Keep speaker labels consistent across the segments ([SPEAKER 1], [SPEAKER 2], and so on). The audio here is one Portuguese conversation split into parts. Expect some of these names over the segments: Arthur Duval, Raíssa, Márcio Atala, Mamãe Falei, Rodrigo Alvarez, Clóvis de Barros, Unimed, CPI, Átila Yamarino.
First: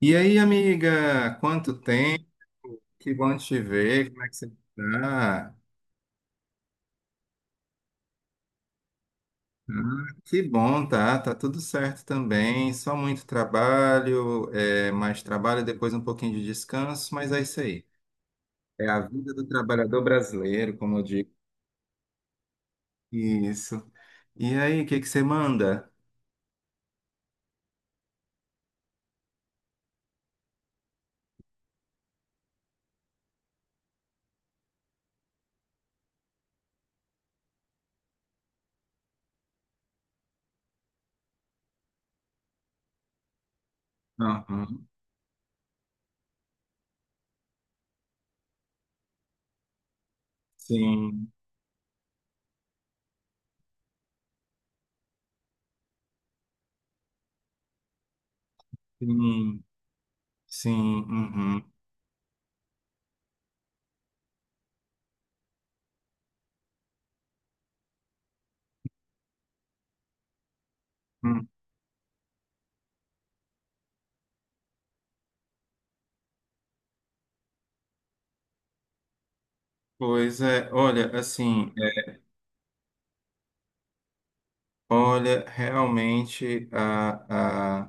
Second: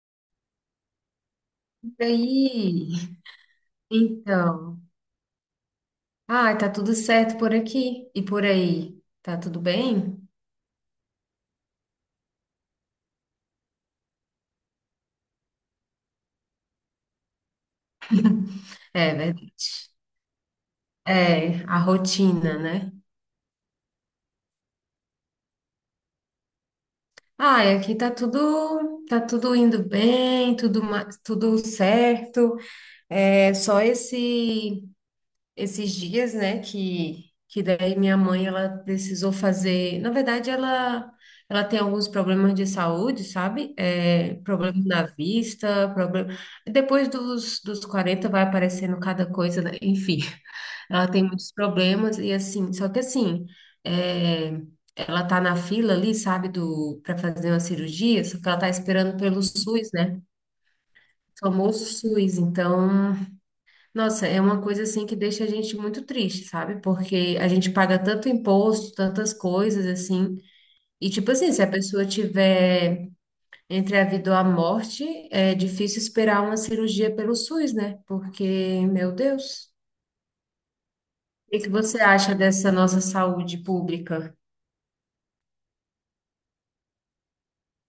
[SPEAKER 1] E aí, amiga, quanto
[SPEAKER 2] E
[SPEAKER 1] tempo?
[SPEAKER 2] aí?
[SPEAKER 1] Que bom te ver, como é que você
[SPEAKER 2] Então.
[SPEAKER 1] está?
[SPEAKER 2] Ah, tá tudo certo por aqui e por aí. Tá tudo
[SPEAKER 1] Ah,
[SPEAKER 2] bem?
[SPEAKER 1] que bom, tá? Tá tudo certo também, só muito trabalho, mais trabalho, depois um pouquinho de descanso, mas é isso aí. É a
[SPEAKER 2] É
[SPEAKER 1] vida do
[SPEAKER 2] verdade.
[SPEAKER 1] trabalhador brasileiro, como eu digo.
[SPEAKER 2] É, a rotina, né?
[SPEAKER 1] Isso. E aí, o que que você manda?
[SPEAKER 2] Ah, e aqui tá tudo indo bem, tudo, tudo certo. É só esses dias, né, que daí minha mãe, ela precisou fazer, na verdade, ela tem alguns problemas de saúde, sabe? É, problema
[SPEAKER 1] Aham.
[SPEAKER 2] na vista, problema. Depois dos 40 vai aparecendo cada coisa, né? Enfim, ela tem
[SPEAKER 1] Sim,
[SPEAKER 2] muitos problemas e assim, só que assim, é, ela tá na fila ali, sabe, para fazer uma cirurgia, só que ela tá esperando pelo
[SPEAKER 1] sim,
[SPEAKER 2] SUS, né?
[SPEAKER 1] sim, uhum.
[SPEAKER 2] Famoso SUS, então nossa, é uma coisa assim que deixa a gente muito triste, sabe? Porque a gente paga tanto imposto, tantas coisas assim. E tipo
[SPEAKER 1] Hum.
[SPEAKER 2] assim, se a pessoa tiver entre a vida ou a morte, é difícil esperar uma cirurgia pelo SUS, né? Porque, meu Deus,
[SPEAKER 1] Pois é, olha,
[SPEAKER 2] o que que
[SPEAKER 1] assim,
[SPEAKER 2] você acha dessa nossa saúde pública?
[SPEAKER 1] olha, realmente a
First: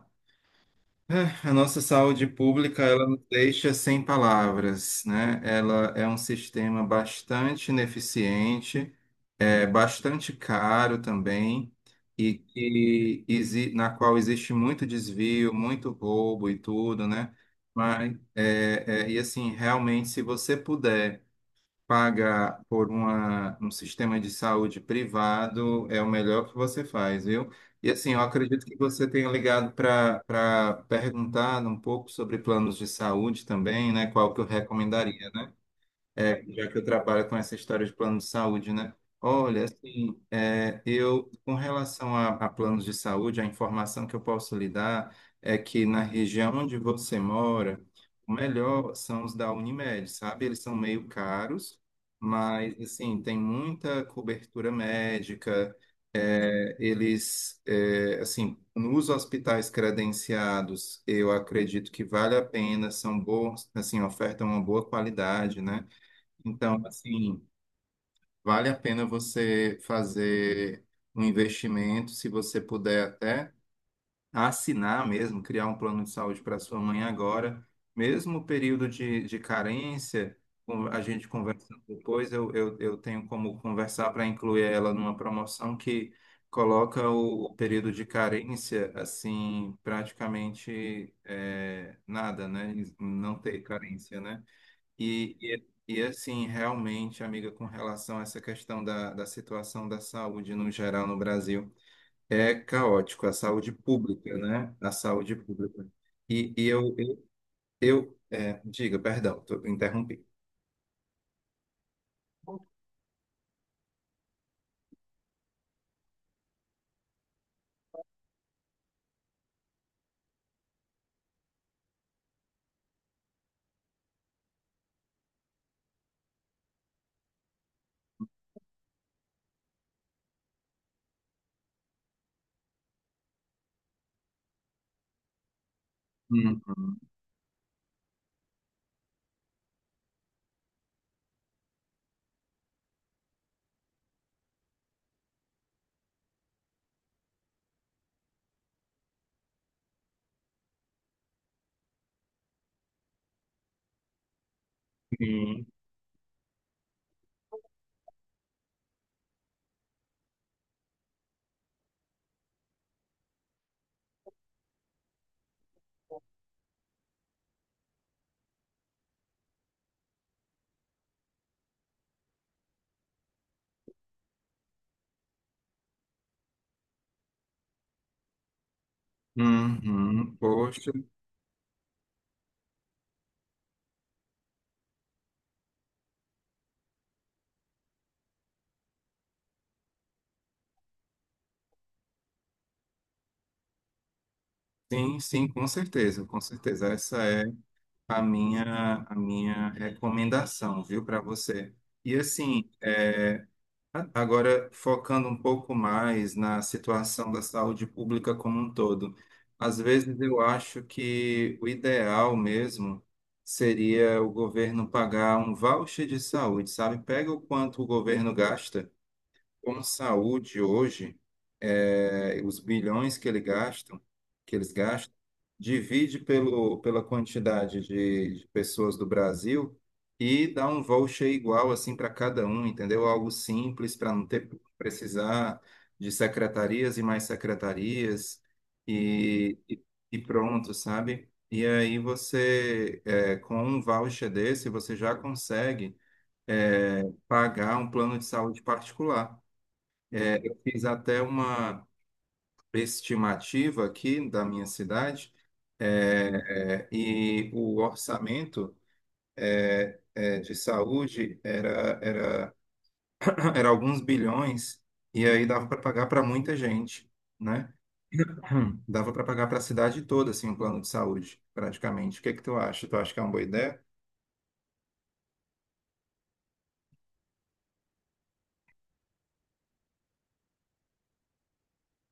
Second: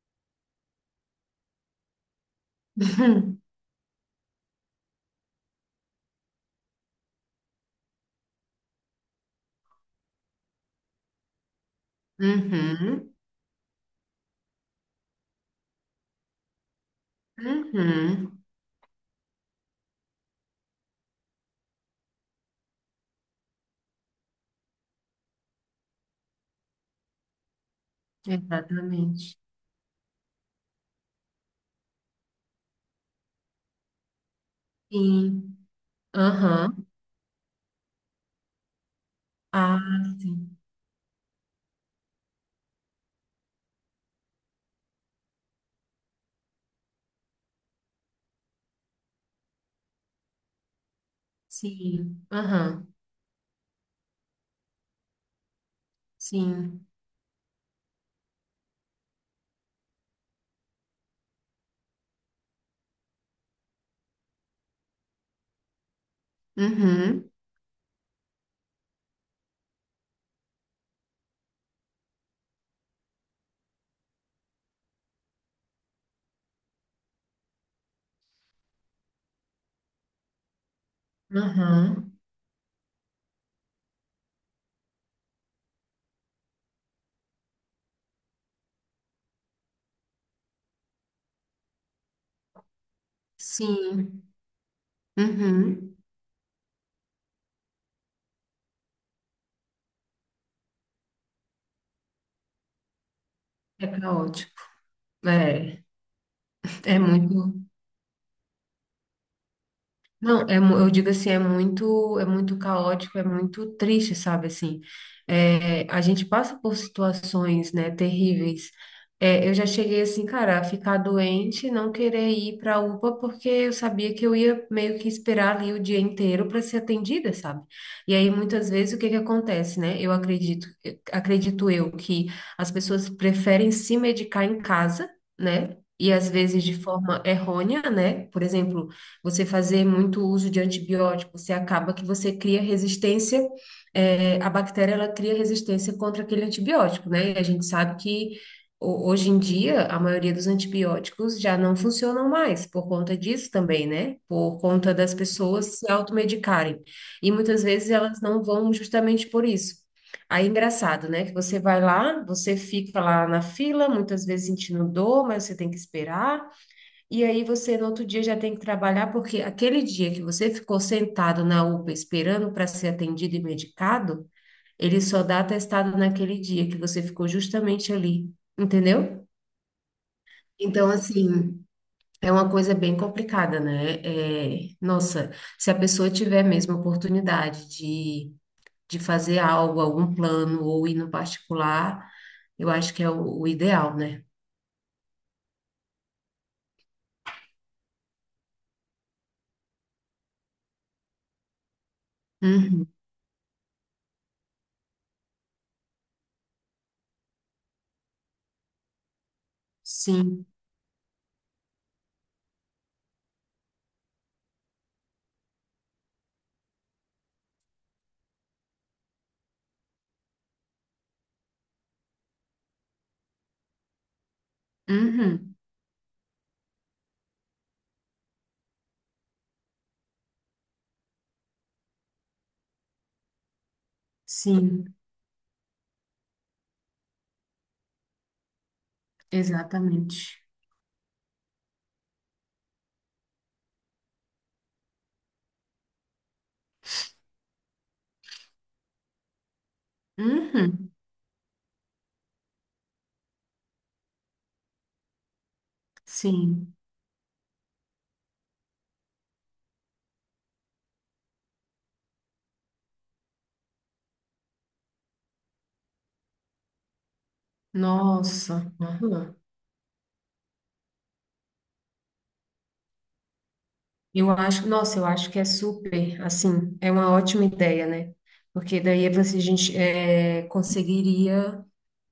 [SPEAKER 1] A nossa saúde pública, ela nos deixa sem palavras, né? Ela é um sistema bastante ineficiente, é bastante caro também, e
[SPEAKER 2] Uhum,
[SPEAKER 1] que na qual existe muito desvio, muito roubo e tudo, né? Mas,
[SPEAKER 2] uhum,
[SPEAKER 1] e assim, realmente, se você puder paga por um sistema de saúde privado é o melhor que você faz, viu? E assim, eu acredito que você tenha
[SPEAKER 2] exatamente.
[SPEAKER 1] ligado para perguntar um pouco sobre planos de saúde também, né? Qual que eu recomendaria, né?
[SPEAKER 2] Sim,
[SPEAKER 1] Já que
[SPEAKER 2] aham.
[SPEAKER 1] eu trabalho com essa história de plano de saúde, né? Olha,
[SPEAKER 2] Ah,
[SPEAKER 1] assim,
[SPEAKER 2] sim,
[SPEAKER 1] com relação a planos de saúde, a informação que eu posso lhe dar é que na região onde você mora, o melhor são os da Unimed, sabe? Eles são meio caros,
[SPEAKER 2] sim,
[SPEAKER 1] mas,
[SPEAKER 2] aham.
[SPEAKER 1] assim, tem muita cobertura médica,
[SPEAKER 2] Sim,
[SPEAKER 1] assim, nos hospitais credenciados, eu acredito que vale a pena, são bons, assim, ofertam uma boa qualidade, né? Então,
[SPEAKER 2] uhum,
[SPEAKER 1] assim, vale a pena você fazer um investimento, se você puder até assinar mesmo, criar um plano de saúde para sua mãe agora, mesmo o período de carência, a gente conversa
[SPEAKER 2] aham.
[SPEAKER 1] depois, eu tenho como conversar para incluir ela numa promoção que coloca o período de carência, assim, praticamente é nada, né? Não ter carência,
[SPEAKER 2] Sim.
[SPEAKER 1] né?
[SPEAKER 2] Uhum.
[SPEAKER 1] Assim, realmente, amiga, com relação a essa questão da situação da saúde no geral no Brasil, é caótico, a saúde
[SPEAKER 2] É
[SPEAKER 1] pública,
[SPEAKER 2] caótico.
[SPEAKER 1] né? A saúde
[SPEAKER 2] É,
[SPEAKER 1] pública. E, e eu,
[SPEAKER 2] é
[SPEAKER 1] eu,
[SPEAKER 2] muito.
[SPEAKER 1] Diga, perdão, tô, interrompi.
[SPEAKER 2] Não, eu digo assim, é muito caótico, é muito triste, sabe, assim, é, a gente passa por situações, né, terríveis. É, eu já cheguei assim, cara, a ficar doente, não querer ir para a UPA, porque eu sabia que eu ia meio que esperar ali o dia inteiro para ser atendida, sabe, e aí muitas vezes o que que acontece, né, eu acredito, acredito eu que as pessoas preferem se medicar em casa, né. E às vezes de
[SPEAKER 1] Uhum,
[SPEAKER 2] forma errônea, né? Por exemplo, você fazer muito uso de antibiótico, você acaba que você cria resistência, a bactéria ela cria resistência contra aquele antibiótico, né? E a gente sabe que hoje em dia a maioria dos antibióticos já não funcionam mais por conta disso também, né? Por conta das
[SPEAKER 1] sim,
[SPEAKER 2] pessoas se automedicarem. E muitas vezes elas não vão justamente por isso. Aí, é engraçado, né? Que você vai lá, você fica lá na fila, muitas vezes sentindo dor, mas você tem que esperar. E aí você no outro dia já tem que trabalhar, porque aquele dia que você ficou sentado na UPA esperando para ser atendido e medicado, ele só dá atestado naquele dia que você ficou justamente ali, entendeu?
[SPEAKER 1] uhum,
[SPEAKER 2] Então,
[SPEAKER 1] poxa,
[SPEAKER 2] assim, é uma coisa bem complicada, né? É, nossa, se a pessoa tiver mesmo a oportunidade de fazer algo, algum plano ou ir no particular, eu acho que é o ideal, né?
[SPEAKER 1] sim, sim, com certeza, com certeza. Essa é a minha recomendação, viu, para você. E assim,
[SPEAKER 2] Uhum,
[SPEAKER 1] é, agora, focando um pouco mais na situação da saúde pública como um todo, às vezes eu
[SPEAKER 2] sim,
[SPEAKER 1] acho que o ideal mesmo seria o governo pagar um voucher de saúde, sabe? Pega o quanto o governo gasta com saúde hoje, os bilhões que que eles gastam,
[SPEAKER 2] uhum,
[SPEAKER 1] divide pela quantidade de pessoas do Brasil e dá um voucher igual assim para cada um, entendeu? Algo simples para não ter
[SPEAKER 2] sim,
[SPEAKER 1] precisar de secretarias e mais secretarias e, e, e
[SPEAKER 2] exatamente.
[SPEAKER 1] pronto, sabe? E aí você, com um voucher desse, você já consegue, pagar um plano de saúde particular. Fiz
[SPEAKER 2] Uhum,
[SPEAKER 1] até uma estimativa aqui da minha cidade,
[SPEAKER 2] sim.
[SPEAKER 1] e o orçamento de saúde era, era alguns bilhões, e aí dava para pagar para muita gente, né?
[SPEAKER 2] Nossa.
[SPEAKER 1] Dava para
[SPEAKER 2] Aham.
[SPEAKER 1] pagar para a cidade toda, assim, um plano de saúde, praticamente. O que é que tu acha? Tu acha que é uma boa ideia?
[SPEAKER 2] Eu acho, nossa, eu acho que é super, assim, é uma ótima ideia, né? Porque daí é você, a gente é, conseguiria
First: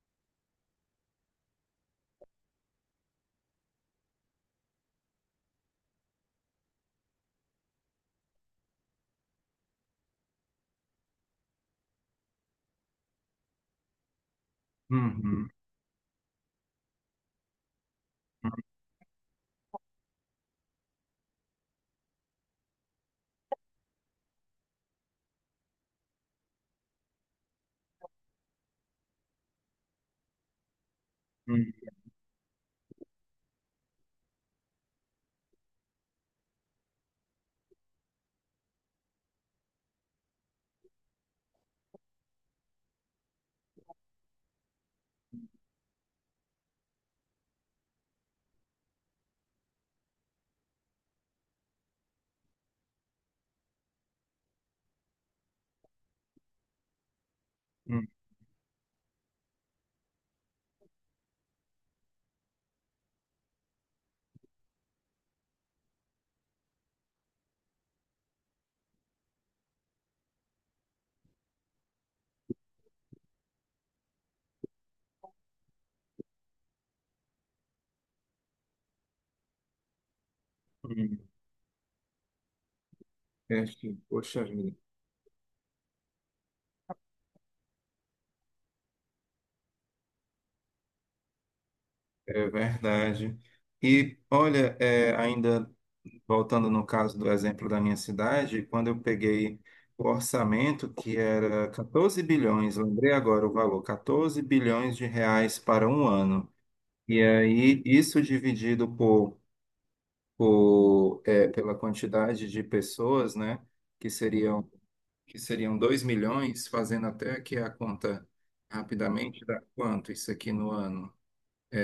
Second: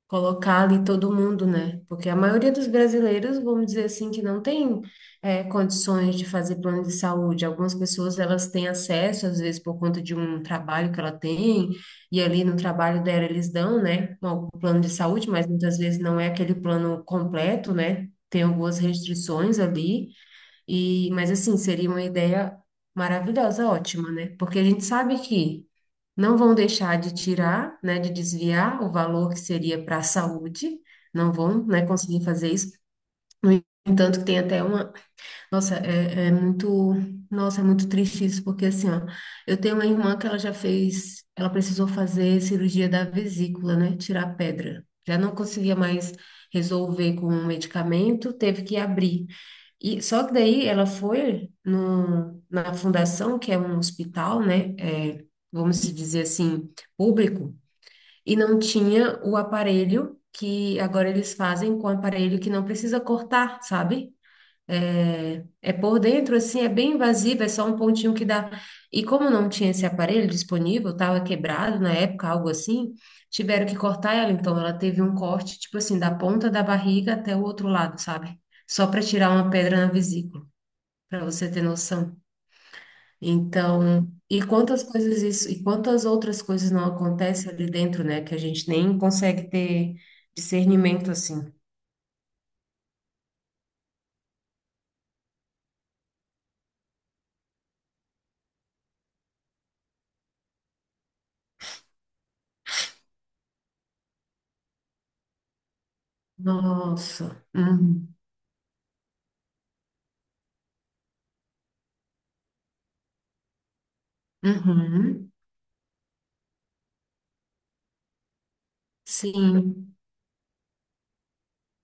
[SPEAKER 2] colocar ali todo mundo, né? Porque a maioria dos brasileiros, vamos dizer assim, que não tem condições de fazer plano de saúde. Algumas pessoas, elas têm acesso, às vezes, por conta de um trabalho que ela tem, e ali no trabalho dela eles dão, né, um plano de saúde, mas
[SPEAKER 1] Uhum,
[SPEAKER 2] muitas vezes não é aquele plano completo, né? Tem algumas restrições ali. E, mas assim, seria uma ideia maravilhosa, ótima, né? Porque a gente sabe que não vão deixar de tirar, né, de desviar o valor que seria para a saúde, não vão, né,
[SPEAKER 1] uhum,
[SPEAKER 2] conseguir fazer isso. No entanto, que tem até uma nossa, é muito, nossa, é muito triste isso, porque assim, ó, eu tenho uma irmã que ela já fez, ela precisou fazer cirurgia da vesícula, né? Tirar a pedra. Já não conseguia mais resolver com o medicamento, teve que abrir. E só que daí ela foi no, na fundação, que é um hospital, né? É, vamos dizer assim, público,
[SPEAKER 1] uhum,
[SPEAKER 2] e não tinha o aparelho que agora eles fazem com o aparelho que não precisa cortar, sabe? É, é por dentro, assim, é bem invasiva, é só um pontinho que dá. E como não tinha esse aparelho disponível, estava quebrado na época, algo assim, tiveram que cortar ela. Então, ela teve um corte, tipo assim, da ponta da barriga até o outro lado, sabe? Só para tirar uma pedra na vesícula,
[SPEAKER 1] uhum.
[SPEAKER 2] para você ter noção.
[SPEAKER 1] Este,
[SPEAKER 2] Então,
[SPEAKER 1] poxa
[SPEAKER 2] e
[SPEAKER 1] vida.
[SPEAKER 2] quantas coisas isso, e quantas outras coisas não acontecem ali dentro, né? Que a gente nem consegue ter discernimento assim.
[SPEAKER 1] É verdade. E olha, é, ainda voltando no caso do exemplo da minha cidade, quando eu peguei o orçamento, que era 14 bilhões, lembrei agora o valor, 14 bilhões de reais para um ano. E
[SPEAKER 2] Nossa.
[SPEAKER 1] aí,
[SPEAKER 2] Uhum.
[SPEAKER 1] isso dividido pela quantidade de pessoas, né, que seriam,
[SPEAKER 2] Uhum.
[SPEAKER 1] que seriam 2 milhões, fazendo até aqui a conta rapidamente, dá
[SPEAKER 2] Sim.
[SPEAKER 1] quanto isso aqui no ano?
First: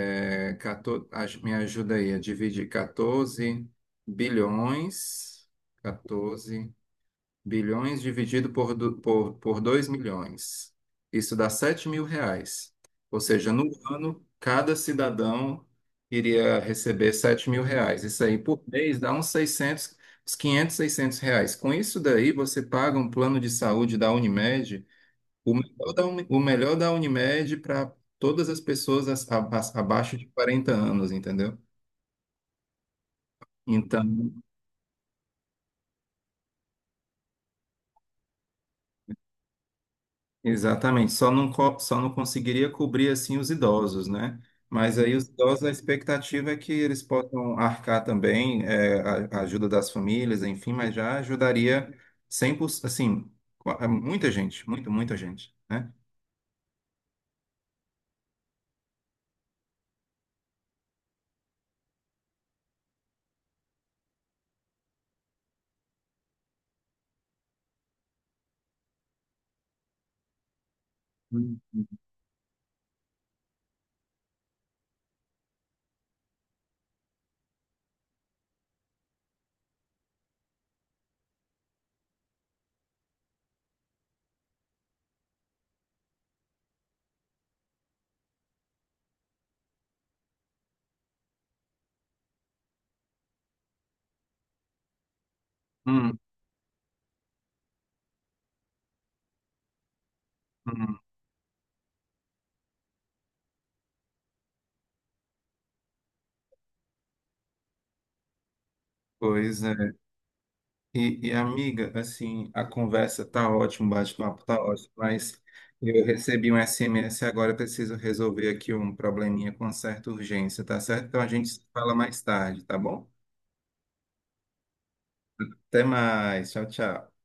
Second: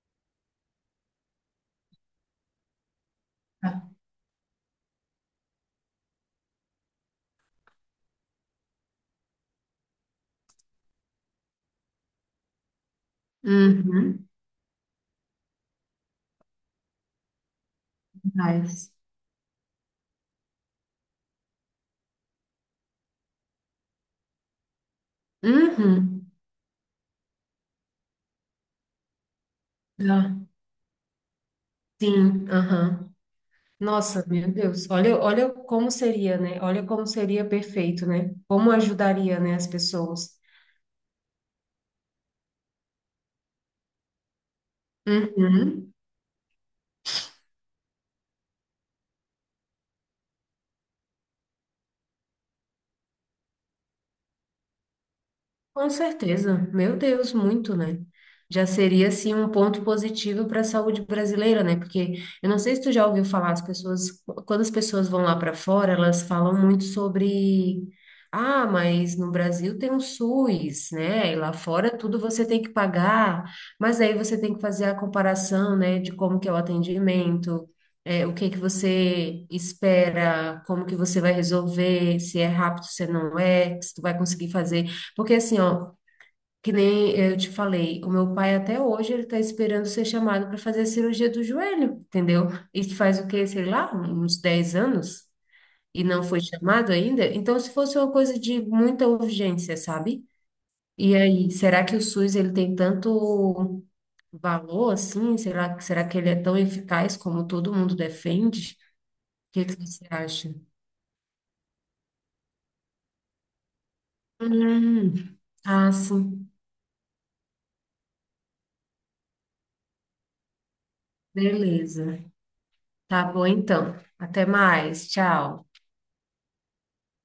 [SPEAKER 1] 14, me ajuda aí a dividir 14 bilhões, 14 bilhões dividido por 2 milhões. Isso dá R$ 7.000. Ou seja, no ano,
[SPEAKER 2] Uhum.
[SPEAKER 1] cada cidadão iria receber R$ 7.000. Isso aí por
[SPEAKER 2] Mas.
[SPEAKER 1] mês dá uns 600, uns 500, R$ 600. Com isso daí, você paga um plano de saúde da Unimed o melhor da,
[SPEAKER 2] Uhum.
[SPEAKER 1] o melhor da Unimed para todas as pessoas abaixo de
[SPEAKER 2] Ah,
[SPEAKER 1] 40 anos, entendeu?
[SPEAKER 2] sim, aham. Nossa,
[SPEAKER 1] Então,
[SPEAKER 2] meu Deus, olha, olha como seria, né? Olha como seria perfeito, né? Como ajudaria, né, as pessoas.
[SPEAKER 1] exatamente, só não, só não conseguiria cobrir assim os idosos, né? Mas aí os idosos, a
[SPEAKER 2] Uhum.
[SPEAKER 1] expectativa é que eles possam arcar também, a ajuda das famílias, enfim, mas já ajudaria 100%, assim, é muita gente, muita gente,
[SPEAKER 2] Com
[SPEAKER 1] né?
[SPEAKER 2] certeza, meu Deus, muito, né? Já seria assim um ponto positivo para a saúde brasileira, né? Porque eu não sei se tu já ouviu falar, as pessoas, quando as pessoas vão lá para fora, elas falam muito sobre, ah, mas no Brasil tem um SUS, né? E lá
[SPEAKER 1] Hum,
[SPEAKER 2] fora tudo você tem que pagar, mas aí você tem que fazer a comparação, né, de como que é o atendimento, é, o que que você espera, como que você vai resolver, se é rápido, se não é, se tu vai conseguir fazer porque assim, ó, que nem eu te falei, o meu pai até hoje ele tá esperando ser chamado para fazer a cirurgia do joelho, entendeu? Isso faz o quê, sei lá, uns 10 anos e
[SPEAKER 1] hum,
[SPEAKER 2] não foi chamado ainda. Então, se fosse uma coisa de muita urgência, sabe?
[SPEAKER 1] hum.
[SPEAKER 2] E aí, será que o SUS ele tem tanto valor assim? Será, será que ele é tão eficaz como todo mundo defende? O
[SPEAKER 1] Pois
[SPEAKER 2] que que
[SPEAKER 1] é.
[SPEAKER 2] você acha?
[SPEAKER 1] Amiga, assim, a conversa tá ótima, o bate-papo tá ótimo,
[SPEAKER 2] Hum,
[SPEAKER 1] mas
[SPEAKER 2] ah,
[SPEAKER 1] eu recebi
[SPEAKER 2] sim.
[SPEAKER 1] um SMS agora, eu preciso resolver aqui um probleminha com certa urgência, tá certo? Então a gente se fala mais
[SPEAKER 2] Beleza.
[SPEAKER 1] tarde, tá bom?
[SPEAKER 2] Tá bom então. Até mais. Tchau.
[SPEAKER 1] Até mais, tchau, tchau.